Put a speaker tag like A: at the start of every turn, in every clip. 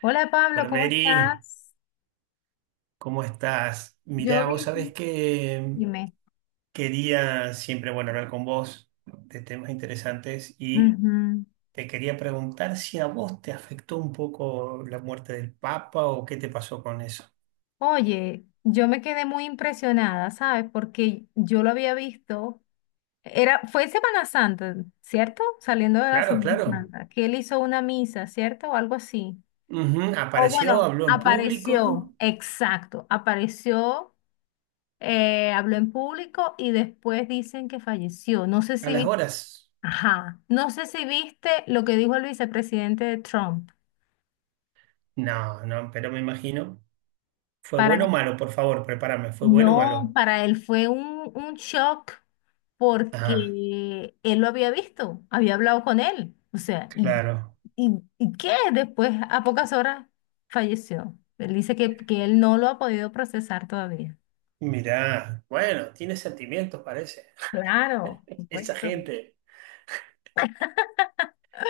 A: Hola Pablo, ¿cómo
B: Colmeri,
A: estás?
B: ¿cómo estás?
A: Yo
B: Mirá, vos sabés
A: bien.
B: que
A: Dime.
B: quería siempre, bueno, hablar con vos de temas interesantes y
A: Ujú.
B: te quería preguntar si a vos te afectó un poco la muerte del Papa o qué te pasó con eso.
A: Oye, yo me quedé muy impresionada, ¿sabes? Porque yo lo había visto. Era, fue Semana Santa, ¿cierto? Saliendo de la
B: Claro,
A: Semana
B: claro.
A: Santa, que él hizo una misa, ¿cierto? O algo así.
B: Ujú.
A: O
B: Apareció,
A: bueno,
B: habló en público
A: apareció, exacto, apareció, habló en público y después dicen que falleció. No sé
B: a
A: si
B: las
A: viste,
B: horas.
A: ajá, no sé si viste lo que dijo el vicepresidente de Trump.
B: No, no, pero me imagino. ¿Fue
A: Para
B: bueno o malo? Por favor, prepárame. ¿Fue bueno o
A: no,
B: malo?
A: para él fue un shock
B: Ah,
A: porque él lo había visto, había hablado con él. O sea, ¿y,
B: claro.
A: y, y qué? Después, a pocas horas, falleció. Él dice que él no lo ha podido procesar todavía.
B: Mirá, bueno, tiene sentimientos, parece.
A: Claro, por
B: Esa
A: supuesto.
B: gente.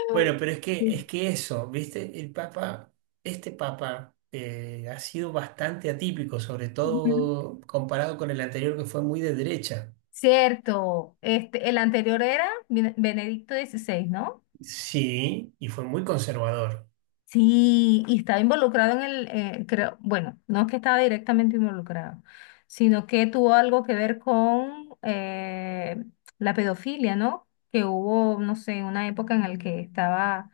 B: Bueno, pero
A: Sí.
B: es que eso, ¿viste? El Papa, este Papa ha sido bastante atípico, sobre
A: Ujú.
B: todo comparado con el anterior que fue muy de derecha.
A: Cierto, este, el anterior era Benedicto 16, ¿no?
B: Sí, y fue muy conservador.
A: Sí, y estaba involucrado en el, creo, bueno, no es que estaba directamente involucrado, sino que tuvo algo que ver con la pedofilia, ¿no? Que hubo, no sé, una época en la que estaba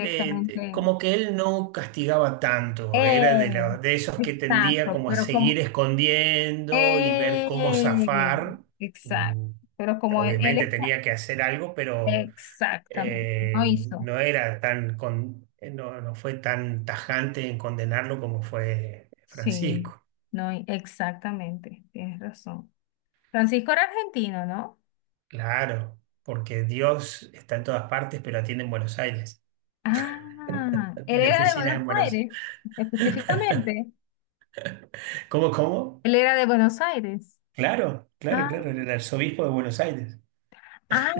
B: Como que él no castigaba tanto, era de,
A: Eh,
B: de esos que tendía
A: exacto,
B: como a
A: pero
B: seguir
A: como…
B: escondiendo y ver cómo
A: Eh,
B: zafar.
A: exacto,
B: Mm.
A: pero como él
B: Obviamente
A: está…
B: tenía que hacer algo, pero
A: Exactamente, no hizo.
B: no era tan no, no fue tan tajante en condenarlo como fue
A: Sí,
B: Francisco.
A: no, exactamente, tienes razón. Francisco era argentino, ¿no?
B: Claro, porque Dios está en todas partes, pero atiende en Buenos Aires.
A: Ah, él
B: Tiene
A: era de
B: oficinas
A: Buenos
B: en Buenos
A: Aires, específicamente.
B: Aires. ¿Cómo, cómo?
A: Él era de Buenos Aires.
B: Claro, claro,
A: Ah,
B: claro, era el arzobispo de Buenos Aires.
A: ah,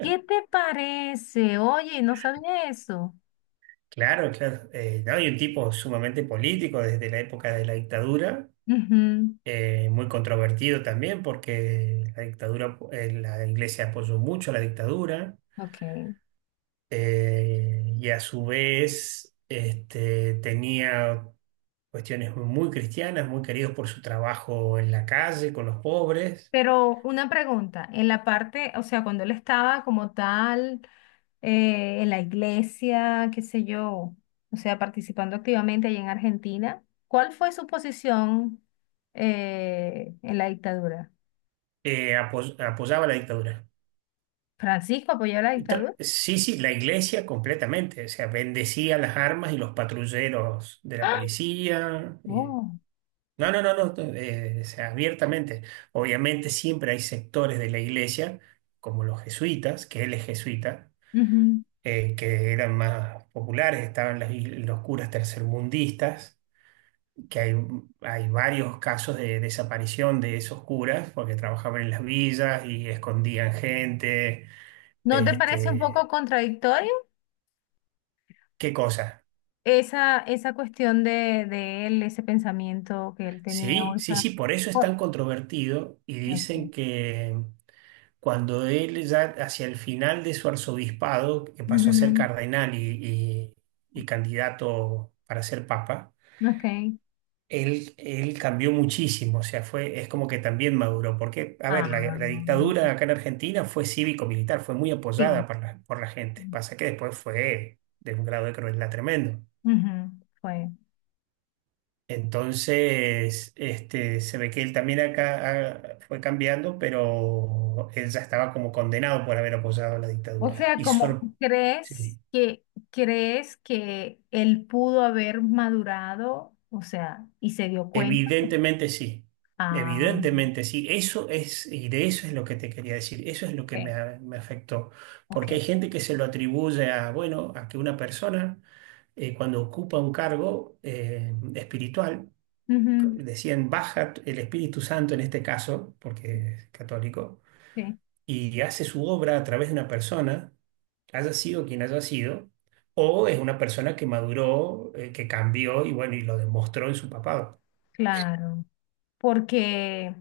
A: ¿qué te parece? Oye, no sabía eso.
B: Claro, claro. No, y un tipo sumamente político desde la época de la dictadura,
A: Ujú.
B: muy controvertido también, porque la dictadura, la iglesia apoyó mucho a la dictadura.
A: Ok.
B: Y a su vez este, tenía cuestiones muy cristianas, muy queridos por su trabajo en la calle con los pobres.
A: Pero una pregunta, en la parte, o sea, cuando él estaba como tal, en la iglesia, qué sé yo, o sea, participando activamente allí en Argentina, ¿cuál fue su posición, en la dictadura?
B: Apoyaba la dictadura.
A: Francisco apoyó la dictadura.
B: Sí, sí, la iglesia completamente, o sea, bendecía las armas y los patrulleros de la
A: ¡Ah!
B: policía.
A: Oh,
B: No, no, no, no, no, o sea, abiertamente. Obviamente siempre hay sectores de la iglesia, como los jesuitas, que él es jesuita,
A: ujú.
B: que eran más populares, estaban los curas tercermundistas, que hay varios casos de desaparición de esos curas porque trabajaban en las villas y escondían gente,
A: ¿No te parece un poco
B: este,
A: contradictorio
B: qué cosa.
A: esa cuestión de él, ese pensamiento que él tenía o
B: Sí, sí,
A: esa…
B: sí, por eso es
A: Oh,
B: tan controvertido y
A: ok.
B: dicen que cuando él ya hacia el final de su arzobispado, que pasó a ser
A: Ujú,
B: cardenal y y candidato para ser papa.
A: ok.
B: Él cambió muchísimo, o sea, fue, es como que también maduró, porque, a ver, la,
A: Ah,
B: la dictadura acá en Argentina fue cívico-militar, fue muy
A: sí.
B: apoyada por la gente. Pasa que después fue de un grado de crueldad tremendo.
A: Ujú, fue.
B: Entonces, este, se ve que él también acá fue cambiando, pero él ya estaba como condenado por haber apoyado la
A: O
B: dictadura.
A: sea, como
B: Sí.
A: crees que él pudo haber madurado, o sea, y se dio cuenta.
B: Evidentemente sí,
A: Ah,
B: evidentemente sí. Eso es, y de eso es lo que te quería decir, eso es lo que
A: ok,
B: me afectó, porque
A: ok.
B: hay gente que se lo atribuye a, bueno, a que una persona cuando ocupa un cargo espiritual,
A: Ujú,
B: decían, baja el Espíritu Santo en este caso, porque es católico,
A: sí.
B: y hace su obra a través de una persona, haya sido quien haya sido, o es una persona que maduró, que cambió y bueno, y lo demostró en su papado.
A: Claro, porque,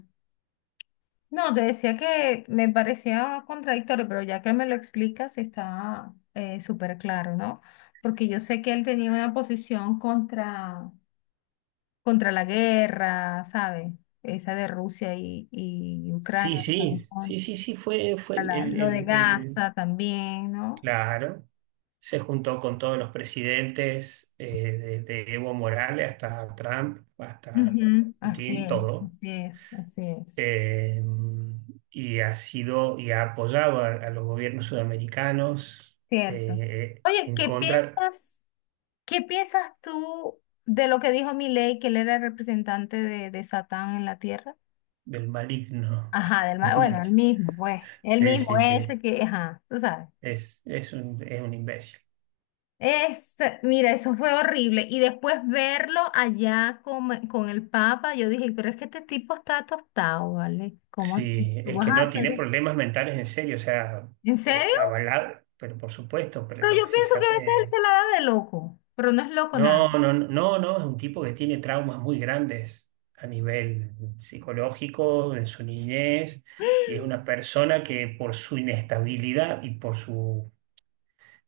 A: no, te decía que me parecía contradictorio, pero ya que me lo explicas está súper claro, ¿no? Porque yo sé que él tenía una posición contra la guerra, ¿sabes? Esa de Rusia y
B: Sí,
A: Ucrania,
B: sí,
A: ¿sabes? Contra
B: sí, sí, sí, fue, fue el,
A: lo de Gaza también, ¿no?
B: claro. Se juntó con todos los presidentes, desde Evo Morales hasta Trump, hasta
A: Ujú. Así
B: Putin,
A: es,
B: todo.
A: así es, así es.
B: Eh, y ha sido y ha apoyado a los gobiernos sudamericanos,
A: Cierto. Oye,
B: en
A: ¿qué
B: contra
A: piensas? ¿Qué piensas tú de lo que dijo Milei, que él era el representante de Satán en la tierra?
B: del maligno.
A: Ajá, del mal, bueno, el mismo, pues, el
B: Sí,
A: mismo,
B: sí, sí.
A: ese que, ajá, tú sabes.
B: Es un imbécil.
A: Es, mira, eso fue horrible. Y después verlo allá con el Papa, yo dije, pero es que este tipo está tostado, ¿vale? ¿Cómo así?
B: Sí,
A: ¿Tú
B: es
A: vas
B: que
A: a
B: no,
A: hacer?
B: tiene problemas mentales en serio, o sea,
A: ¿En serio?
B: avalado, pero por supuesto,
A: Pero
B: pero
A: yo pienso que a veces él
B: fíjate,
A: se la da de loco, pero no es loco nada.
B: no, no, no, no, es un tipo que tiene traumas muy grandes a nivel psicológico, de su niñez, y es una persona que por su inestabilidad y por su,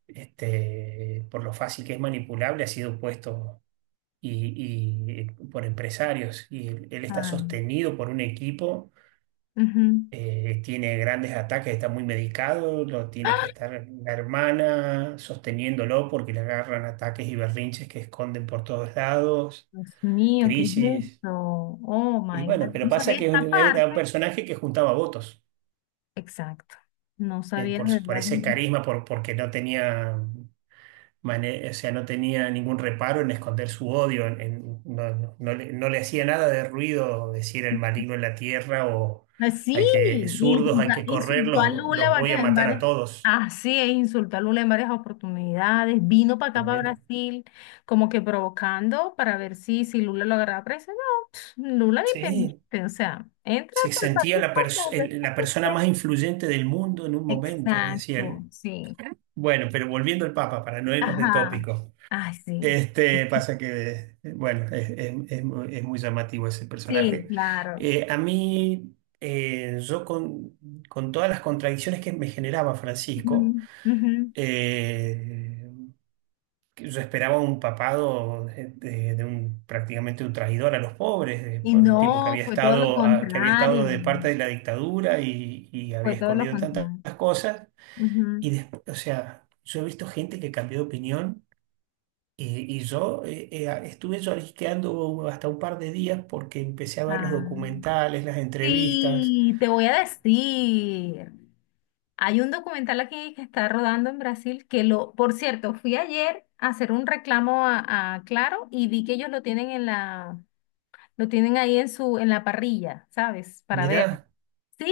B: este, por lo fácil que es manipulable, ha sido puesto y por empresarios, y él está
A: Ay,
B: sostenido por un equipo.
A: ujú.
B: Tiene grandes ataques, está muy medicado, lo tiene que estar la hermana sosteniéndolo porque le agarran ataques y berrinches que esconden por todos lados,
A: Dios mío, ¿qué es eso?
B: crisis.
A: Oh
B: Y
A: my God,
B: bueno, pero
A: no
B: pasa
A: sabía
B: que
A: esta
B: era un
A: parte.
B: personaje que juntaba votos
A: Exacto, no sabía de
B: por
A: verdad
B: ese
A: que.
B: carisma, por, porque no tenía, o sea, no tenía ningún reparo en esconder su odio, no, no le, no le hacía nada de ruido decir el maligno en la tierra o
A: Ah, sí,
B: hay que, zurdos, hay que correr,
A: insultó a
B: los
A: Lula
B: los voy a
A: varias, en
B: matar a
A: varias.
B: todos.
A: Así es, insultó a Lula en varias oportunidades. Vino para acá, para
B: Sí,
A: Brasil, como que provocando para ver si, si Lula lo agarraba preso. No, Lula ni
B: sí.
A: pendiente, o sea, entra
B: Se
A: a
B: sentía
A: tu país
B: la,
A: cuantas veces
B: la
A: tú
B: persona
A: quieras.
B: más influyente del mundo en un momento, decía
A: Exacto,
B: él.
A: sí.
B: Bueno, pero volviendo al Papa, para no irnos de
A: Ajá,
B: tópico,
A: ay, sí,
B: este, pasa que, bueno, es, es muy llamativo ese
A: sí,
B: personaje.
A: claro.
B: A mí, yo con todas las contradicciones que me generaba Francisco,
A: Ujú, ujú.
B: eh, que yo esperaba un papado de, de un prácticamente un traidor a los pobres,
A: Y
B: por un tipo que
A: no,
B: había
A: fue todo lo
B: estado, que había estado
A: contrario,
B: de parte de la dictadura y
A: fue
B: había
A: todo lo
B: escondido tantas
A: contrario.
B: cosas.
A: Ujú.
B: Y después, o sea, yo he visto gente que cambió de opinión y yo estuve lloriqueando hasta un par de días porque empecé a ver los
A: Ah,
B: documentales, las entrevistas.
A: sí, te voy a decir. Hay un documental aquí que está rodando en Brasil que lo, por cierto, fui ayer a hacer un reclamo a Claro y vi que ellos lo tienen en la, lo tienen ahí en su, en la parrilla, ¿sabes? Para ver.
B: Mirá,
A: Sí,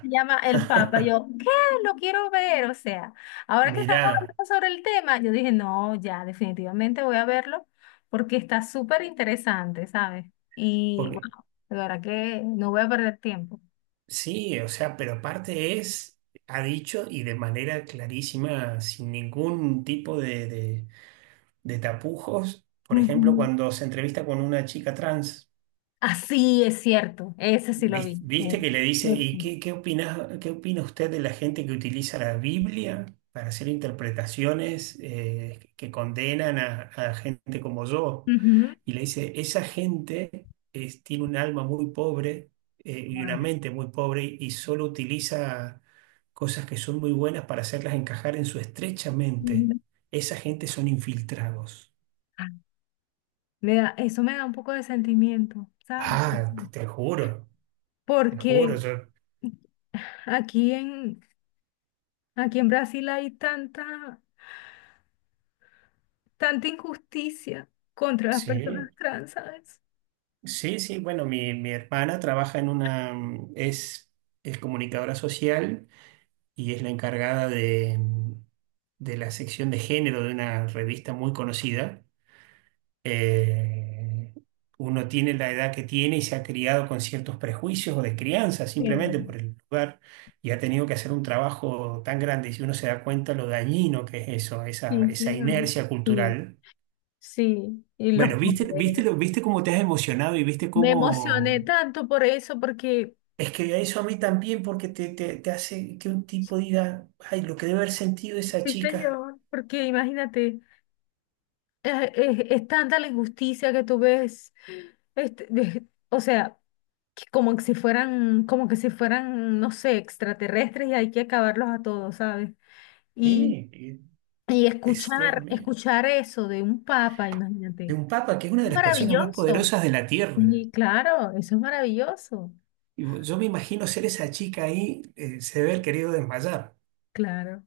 A: se llama El Papa. Yo, ¿qué? Lo quiero ver. O sea, ahora que estamos
B: mirá.
A: hablando sobre el tema, yo dije, no, ya, definitivamente voy a verlo porque está súper interesante, ¿sabes? Y
B: Porque
A: bueno, de verdad que no voy a perder tiempo.
B: sí, o sea, pero aparte es, ha dicho y de manera clarísima, sin ningún tipo de, de tapujos, por ejemplo,
A: Ujú.
B: cuando se entrevista con una chica trans,
A: Así es cierto, ese sí lo vi.
B: viste,
A: Ese,
B: que le dice,
A: ese.
B: ¿y qué, qué opina usted de la gente que utiliza la Biblia para hacer interpretaciones que condenan a gente como yo?
A: Ujú.
B: Y le dice, esa gente tiene un alma muy pobre y
A: Wow.
B: una mente muy pobre y solo utiliza cosas que son muy buenas para hacerlas encajar en su estrecha mente.
A: Ujú.
B: Esa gente son infiltrados.
A: Ah, eso me da un poco de sentimiento, ¿sabes?
B: Ah, te
A: Porque
B: juro,
A: aquí en, aquí en Brasil hay tanta injusticia contra las
B: sí,
A: personas trans, ¿sabes?
B: sí, sí, bueno, mi hermana trabaja en una, es comunicadora social y es la encargada de, de la sección de género de una revista muy conocida, eh, uno tiene la edad que tiene y se ha criado con ciertos prejuicios o de crianza
A: Eh,
B: simplemente por el lugar y ha tenido que hacer un trabajo tan grande y si uno se da cuenta lo dañino que es eso, esa,
A: sí,
B: esa
A: señor.
B: inercia
A: Y
B: cultural.
A: sí, y los
B: Bueno, viste, viste,
A: condenan.
B: viste cómo te has emocionado y viste
A: Me emocioné
B: cómo...
A: tanto por eso, porque,
B: Es que eso a mí también porque te hace que un tipo diga, ay, lo que debe haber sentido esa
A: sí,
B: chica.
A: señor, porque imagínate, es, tanta la injusticia que tú ves, este, de- o sea, que como que si fueran, como que si fueran, no sé, extraterrestres y hay que acabarlos a todos, ¿sabes? Y,
B: Sí,
A: y
B: es, Dios
A: escuchar,
B: mío.
A: escuchar eso de un papa,
B: De
A: imagínate,
B: un papa que es una de las personas más
A: maravilloso.
B: poderosas de la tierra.
A: Y claro, eso es maravilloso.
B: Y yo me imagino ser esa chica ahí, se debe haber querido desmayar.
A: Claro,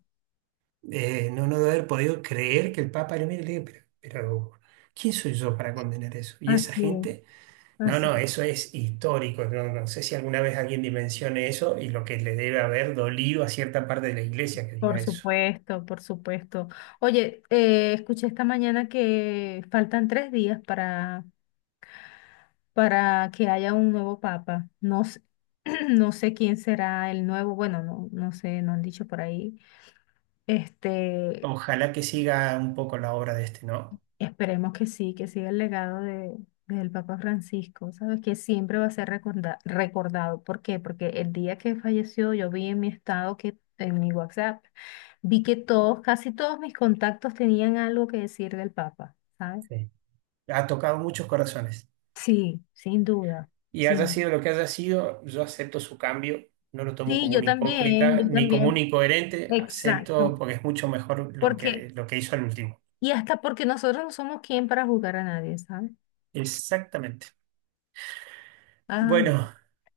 B: No, no debe haber podido creer que el Papa le mire y le diga, pero, ¿quién soy yo para condenar eso? Y esa
A: así es,
B: gente, no,
A: así.
B: no, eso es histórico. No, no sé si alguna vez alguien dimensione eso y lo que le debe haber dolido a cierta parte de la iglesia que diga
A: Por
B: eso.
A: supuesto, por supuesto. Oye, escuché esta mañana que faltan 3 días para que haya un nuevo papa. No, s- no sé quién será el nuevo, bueno, no, no sé, no han dicho por ahí. Este,
B: Ojalá que siga un poco la obra de este, ¿no?
A: esperemos que sí, que siga el legado del Papa Francisco, ¿sabes? Que siempre va a ser recordado. ¿Por qué? Porque el día que falleció yo vi en mi estado que, en mi WhatsApp, vi que todos, casi todos mis contactos tenían algo que decir del Papa, ¿sabes?
B: Sí. Ha tocado muchos corazones.
A: Sí, sin duda.
B: Y
A: Sí,
B: haya sido lo que haya sido, yo acepto su cambio, no lo tomo
A: sí,
B: como
A: yo
B: un
A: también,
B: hipócrita
A: yo
B: ni como un
A: también.
B: incoherente, acepto
A: Exacto.
B: porque es mucho mejor
A: Porque,
B: lo que hizo al último.
A: y hasta porque nosotros no somos quien para juzgar a nadie, ¿sabes?
B: Exactamente.
A: Ah, ya.
B: Bueno,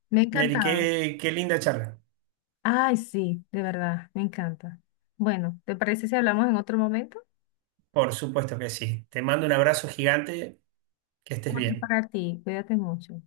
A: Me ha
B: Mary,
A: encantado.
B: qué, qué linda charla.
A: Ay, sí, de verdad, me encanta. Bueno, ¿te parece si hablamos en otro momento?
B: Por supuesto que sí. Te mando un abrazo gigante, que estés
A: Otro
B: bien.
A: para ti, cuídate mucho.